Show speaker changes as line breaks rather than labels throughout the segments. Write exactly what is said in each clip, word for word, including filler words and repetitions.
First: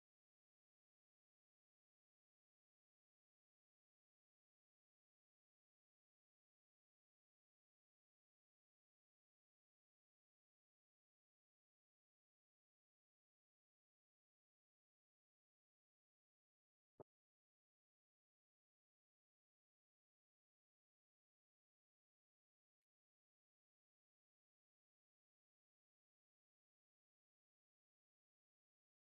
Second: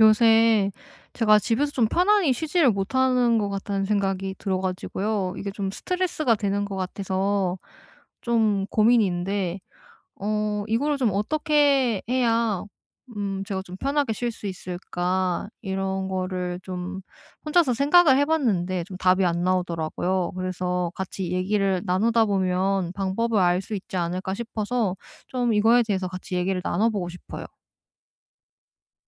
요새 제가 집에서 좀 편안히 쉬지를 못하는 것 같다는 생각이 들어 가지고요. 이게 좀 스트레스가 되는 것 같아서 좀 고민인데, 어 이거를 좀 어떻게 해야 음 제가 좀 편하게 쉴 수 있을까, 이런 거를 좀 혼자서 생각을 해 봤는데 좀 답이 안 나오더라고요. 그래서 같이 얘기를 나누다 보면 방법을 알 수 있지 않을까 싶어서 좀 이거에 대해서 같이 얘기를 나눠 보고 싶어요.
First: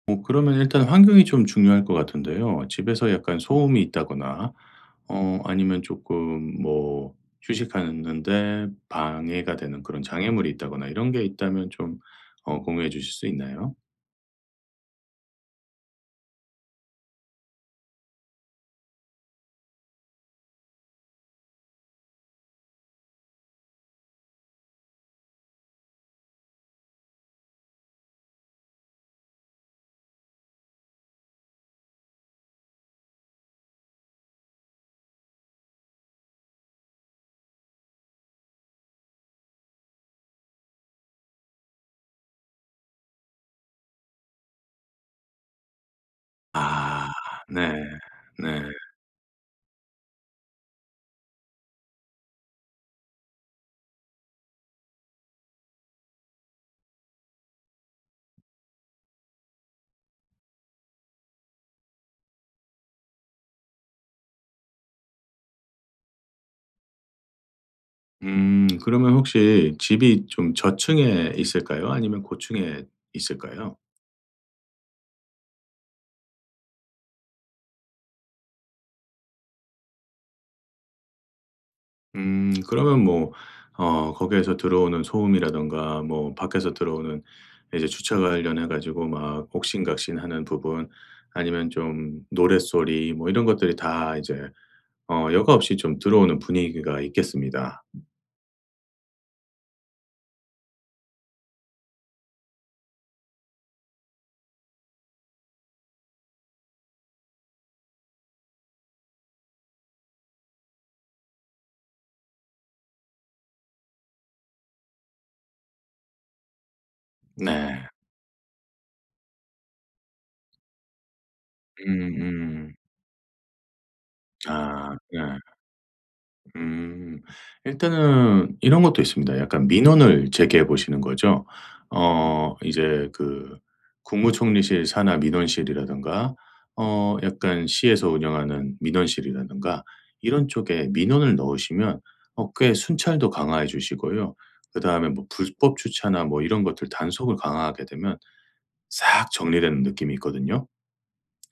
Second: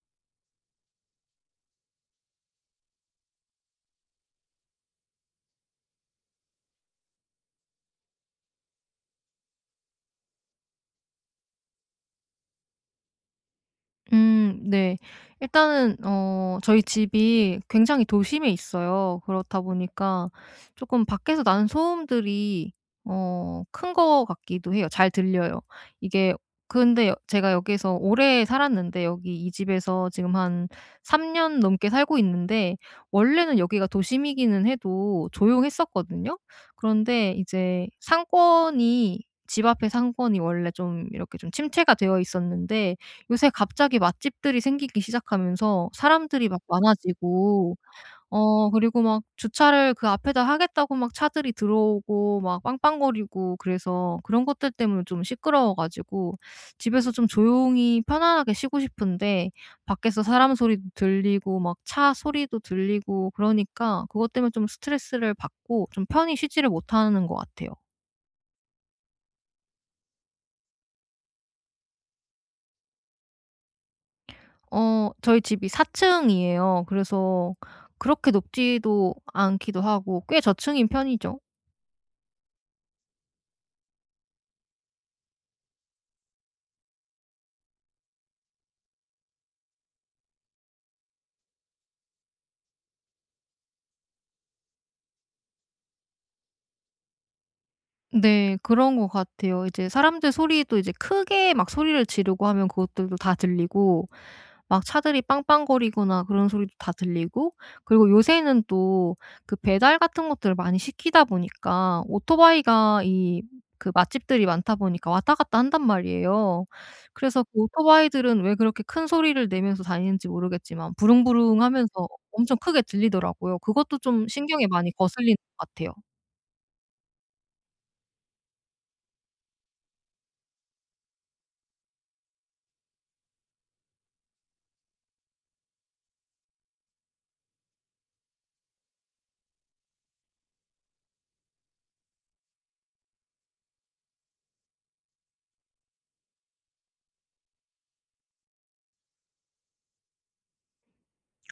어 그러면 일단 환경이 좀 중요할 것 같은데요. 집에서 약간 소음이 있다거나 어 아니면 조금 뭐 휴식하는데 방해가 되는 그런 장애물이 있다거나 이런 게 있다면 좀 어 공유해 주실 수 있나요?
음 네. 일단은 어 저희 집이 굉장히 도심에 있어요. 그렇다 보니까 조금 밖에서 나는 소음들이 어 큰 것 같기도 해요. 잘 들려요. 이게, 근데 여 제가 여기에서 오래 살았는데, 여기 이 집에서 지금 한 삼 년 넘게 살고 있는데 원래는 여기가 도심이기는 해도 조용했었거든요. 그런데 이제 상권이 집 앞에 상권이 원래 좀 이렇게 좀 침체가 되어 있었는데, 요새 갑자기 맛집들이 생기기 시작하면서 사람들이 막
아 네.
많아지고
네.
어 그리고 막 주차를 그 앞에다 하겠다고 막 차들이 들어오고 막 빵빵거리고 그래서, 그런 것들 때문에 좀 시끄러워 가지고 집에서 좀 조용히 편안하게 쉬고 싶은데, 밖에서 사람 소리도 들리고 막 차 소리도 들리고 그러니까 그것 때문에 좀 스트레스를 받고 좀 편히 쉬지를 못하는 것 같아요.
음 그러면 혹시 집이 좀 저층에 있을까요? 아니면 고층에 있을까요?
어 저희 집이 4 층이에요. 그래서 그렇게 높지도 않기도 하고 꽤 저층인 편이죠.
음 그러면 뭐 어 거기에서 들어오는 소음이라든가 뭐 밖에서 들어오는 이제 주차 관련해 가지고 막 옥신각신하는 부분, 아니면 좀 노랫소리 뭐 이런 것들이 다 이제 어 여과 없이 좀 들어오는 분위기가 있겠습니다.
네, 그런 것 같아요. 이제 사람들 소리도, 이제 크게 막 소리를 지르고 하면 그것들도 다 들리고, 막 차들이 빵빵거리거나 그런 소리도 다 들리고, 그리고 요새는 또 그 배달 같은 것들을 많이 시키다 보니까 오토바이가, 이 그 맛집들이 많다 보니까 왔다 갔다 한단 말이에요. 그래서 그
네.
오토바이들은 왜 그렇게 큰 소리를 내면서 다니는지 모르겠지만, 부릉부릉하면서 엄청
음음.
크게 들리더라고요. 그것도 좀 신경에 많이
아 네.
거슬리는 것 같아요.
음. 일단은 이런 것도 있습니다. 약간 민원을 제기해 보시는 거죠. 어 이제 그 국무총리실 산하 민원실이라든가 어 약간 시에서 운영하는 민원실이라든가 이런 쪽에 민원을 넣으시면, 어 꽤 순찰도 강화해 주시고요. 그다음에 뭐 불법 주차나 뭐 이런 것들 단속을 강화하게 되면 싹 정리되는 느낌이 있거든요.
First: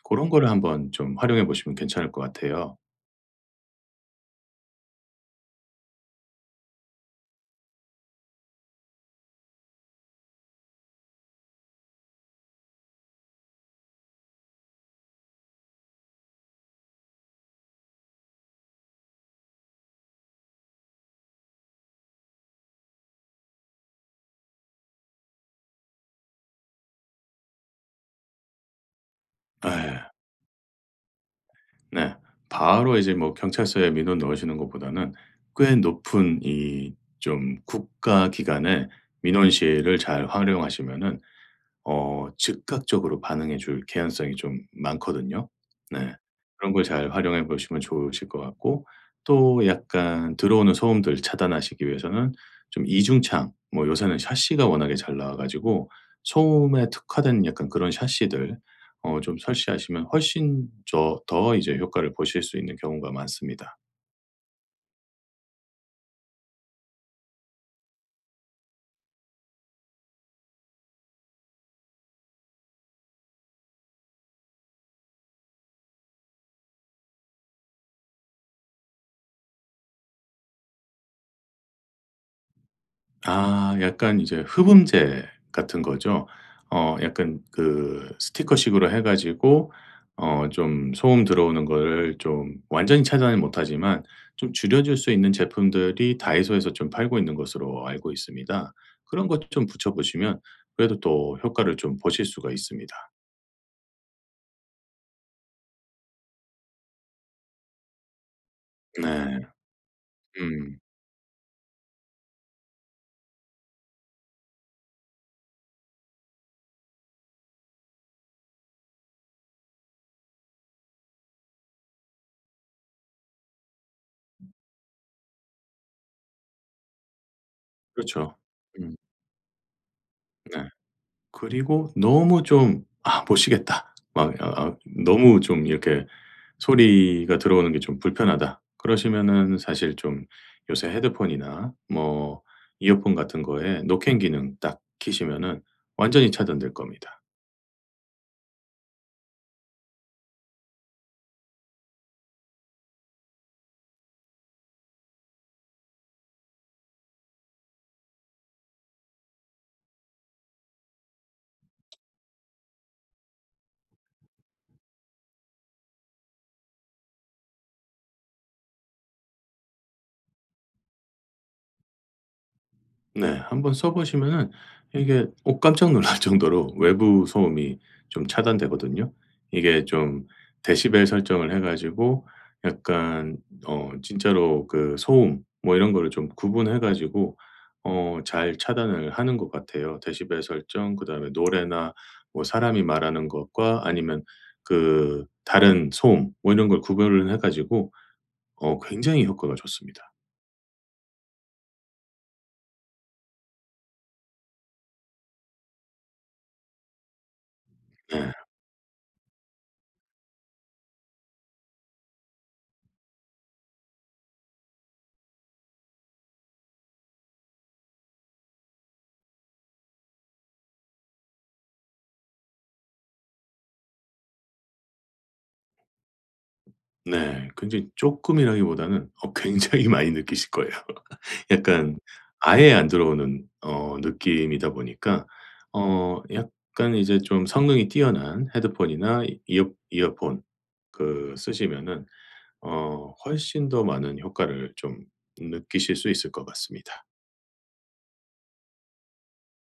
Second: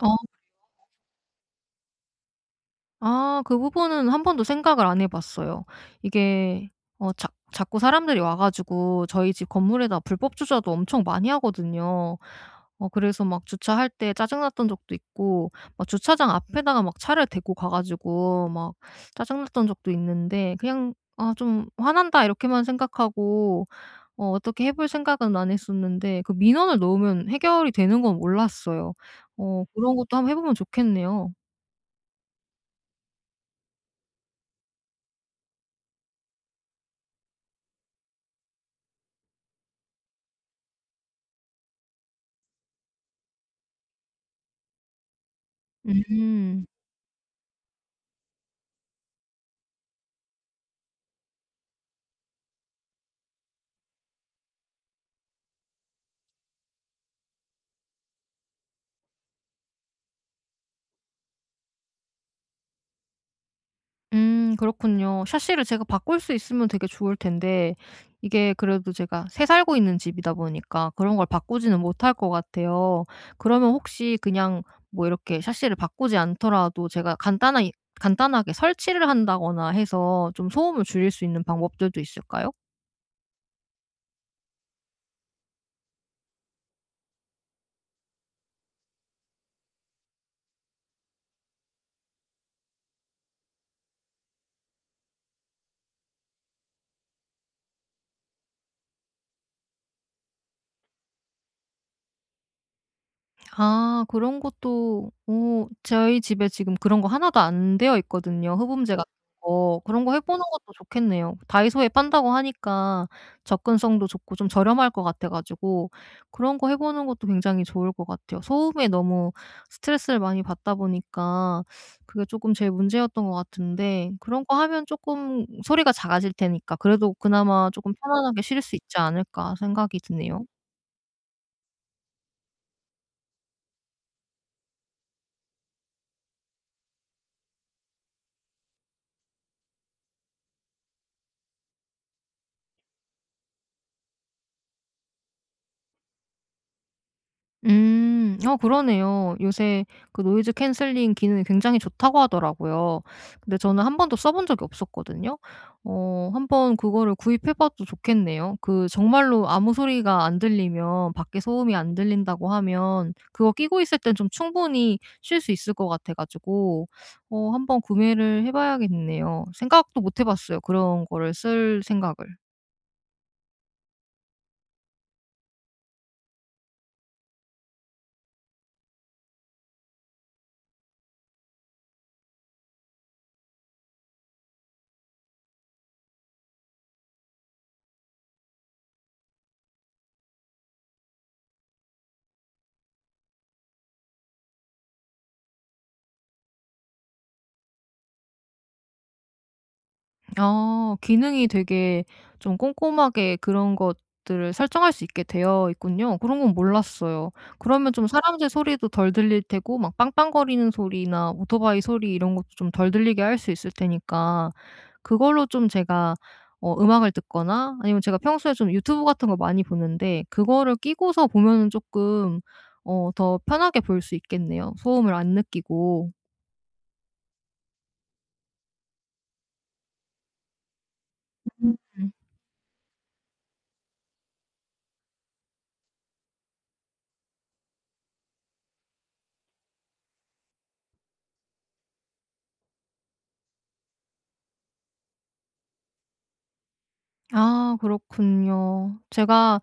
어.
그런 거를 한번 좀 활용해 보시면 괜찮을 것 같아요.
아, 그 부분은 한 번도 생각을 안 해 봤어요. 이게 어 자 자꾸 사람들이 와 가지고 저희 집 건물에다 불법 주차도 엄청 많이 하거든요. 어 그래서 막 주차할 때 짜증 났던 적도 있고, 막 주차장 앞에다가 막 차를 대고 가 가지고 막 짜증 났던 적도 있는데, 그냥 '아, 좀 화난다.' 이렇게만 생각하고 어 어떻게 해볼 생각은 안 했었는데, 그 민원을 넣으면 해결이 되는 건 몰랐어요. 어 그런
에
것도 한번 해 보면 좋겠네요.
네. 바로 이제 뭐 경찰서에 민원 넣으시는 것보다는 꽤 높은, 이 좀 국가 기관의 민원 실을 잘 활용하시면은 어 즉각적으로 반응해 줄 개연성이 좀 많거든요. 네.
음.
그런 걸 잘 활용해 보시면 좋으실 것 같고, 또 약간 들어오는 소음들 차단하시기 위해서는 좀 이중창, 뭐 요새는 샤시가 워낙에 잘 나와 가지고 소음에 특화된 약간 그런 샤시들 어 좀 설치하시면 훨씬 저 더 이제 효과를 보실 수 있는 경우가 많습니다.
음 그렇군요. 샤시를 제가 바꿀 수 있으면 되게 좋을 텐데, 이게 그래도 제가 새 살고 있는 집이다 보니까 그런 걸 바꾸지는 못할 것 같아요. 그러면 혹시 그냥 뭐 이렇게 샤시를 바꾸지 않더라도 제가 간단하 간단하게 설치를 한다거나 해서 좀 소음을 줄일 수 있는 방법들도 있을까요?
아, 약간 이제 흡음재 같은 거죠. 어 약간 그 스티커식으로 해 가지고 어 좀 소음 들어오는 거를 좀 완전히 차단은 못하지만 좀 줄여줄 수 있는 제품들이 다이소에서 좀 팔고 있는 것으로 알고 있습니다. 그런 것 좀 붙여 보시면 그래도 또 효과를 좀 보실 수가 있습니다.
아, 그런 것도, 오, 저희 집에 지금 그런 거 하나도 안 되어 있거든요, 흡음재 같은
네.
거. 그런 거 해 보는 것도
음.
좋겠네요. 다이소에 판다고 하니까 접근성도 좋고 좀 저렴할 것 같아 가지고 그런 거 해 보는 것도 굉장히 좋을 것 같아요. 소음에 너무 스트레스를 많이 받다 보니까 그게 조금 제일 문제였던 것 같은데, 그런 거 하면 조금 소리가 작아질 테니까 그래도 그나마 조금
그렇죠.
편안하게 쉴 수
음,
있지 않을까 생각이 드네요.
네. 그리고 너무 좀 '아 못 쉬겠다.' 막 아 아 너무 좀 이렇게 소리가 들어오는 게 좀 불편하다, 그러시면은 사실 좀 요새 헤드폰이나 뭐 이어폰 같은 거에 노캔 기능 딱 키시면은 완전히 차단될 겁니다.
음. 어 그러네요. 요새 그 노이즈 캔슬링 기능이 굉장히 좋다고 하더라고요. 근데 저는 한 번도 써본 적이 없었거든요. 어 한번 그거를 구입해 봐도 좋겠네요. 그 정말로 아무 소리가 안 들리면, 밖에 소음이 안 들린다고 하면 그거 끼고 있을 땐 좀 충분히 쉴 수 있을 것 같아 가지고 어 한번 구매를 해 봐야겠네요. 생각도 못해 봤어요, 그런 거를 쓸 생각을.
네. 한번 써 보시면은 이게 어 깜짝 놀랄 정도로 외부 소음이 좀 차단되거든요. 이게 좀 데시벨 설정을 해 가지고, 약간 어 진짜로 그 소음 뭐 이런 거를 좀 구분해 가지고 어 잘 차단을 하는 것 같아요. 데시벨 설정, 그다음에 노래나 뭐 사람이 말하는 것과 아니면 그 다른 소음, 뭐 이런 걸 구별을 해 가지고 어 굉장히 효과가 좋습니다.
아, 기능이 되게 좀 꼼꼼하게 그런 것들을 설정할 수 있게 되어 있군요. 그런 건 몰랐어요. 그러면 좀
네.
사람들 소리도 덜 들릴 테고, 막 빵빵거리는 소리나 오토바이 소리 이런 것도 좀 덜 들리게 할 수 있을 테니까, 그걸로 좀 제가 어 음악을 듣거나, 아니면 제가 평소에 좀 유튜브 같은 거 많이 보는데 그거를 끼고서 보면은 조금 어 더 편하게 볼 수 있겠네요, 소음을 안 느끼고.
네. 굉장히 쪼끔이라기보다는 어 굉장히 많이 느끼실 거예요. 약간
음.
아예 안 들어오는 어 느낌이다 보니까 어 약간 이제 좀 성능이 뛰어난 헤드폰이나 이어 이어폰 그 쓰시면은 어 훨씬 더 많은 효과를 좀 느끼실 수 있을 것 같습니다.
아, 그렇군요. 제가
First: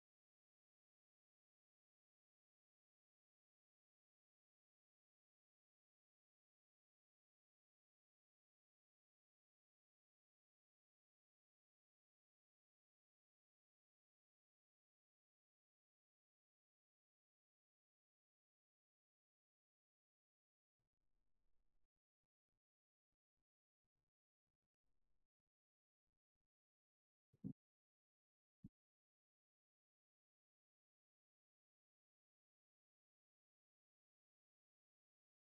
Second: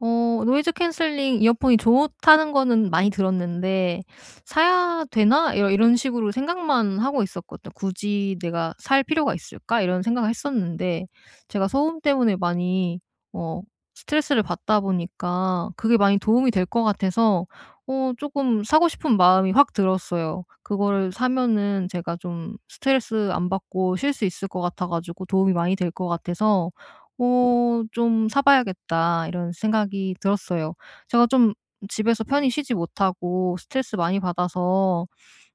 어 노이즈 캔슬링 이어폰이 좋다는 거는 많이 들었는데, '사야 되나?' 이런 이런 식으로 생각만 하고 있었거든요. '굳이 내가 살 필요가 있을까?' 이런 생각을 했었는데, 제가 소음 때문에 많이 어 스트레스를 받다 보니까 그게 많이 도움이 될 것 같아서 어 조금 사고 싶은 마음이 확 들었어요. 그거를 사면은 제가 좀 스트레스 안 받고 쉴 수 있을 것 같아 가지고 도움이 많이 될 것 같아서 어 '좀 사 봐야겠다.' 이런 생각이 들었어요. 제가 좀 집에서 편히 쉬지 못하고 스트레스 많이 받아서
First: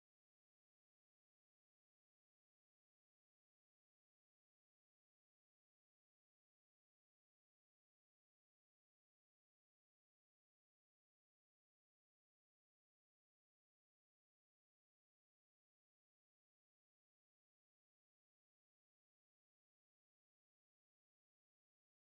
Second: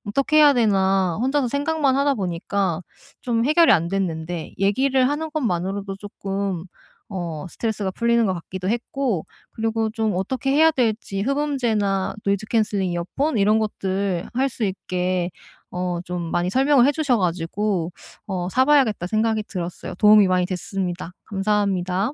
어떻게 해야 되나 혼자서 생각만 하다 보니까 좀 해결이 안 됐는데, 얘기를 하는 것만으로도 조금 어 스트레스가 풀리는 것 같기도 했고, 그리고 좀 어떻게 해야 될지 흡음재나 노이즈 캔슬링 이어폰 이런 것들 할 수 있게 어 좀 많이 설명을 해 주셔 가지고 어 '사 봐야겠다.' 생각이 들었어요. 도움이 많이 됐습니다. 감사합니다.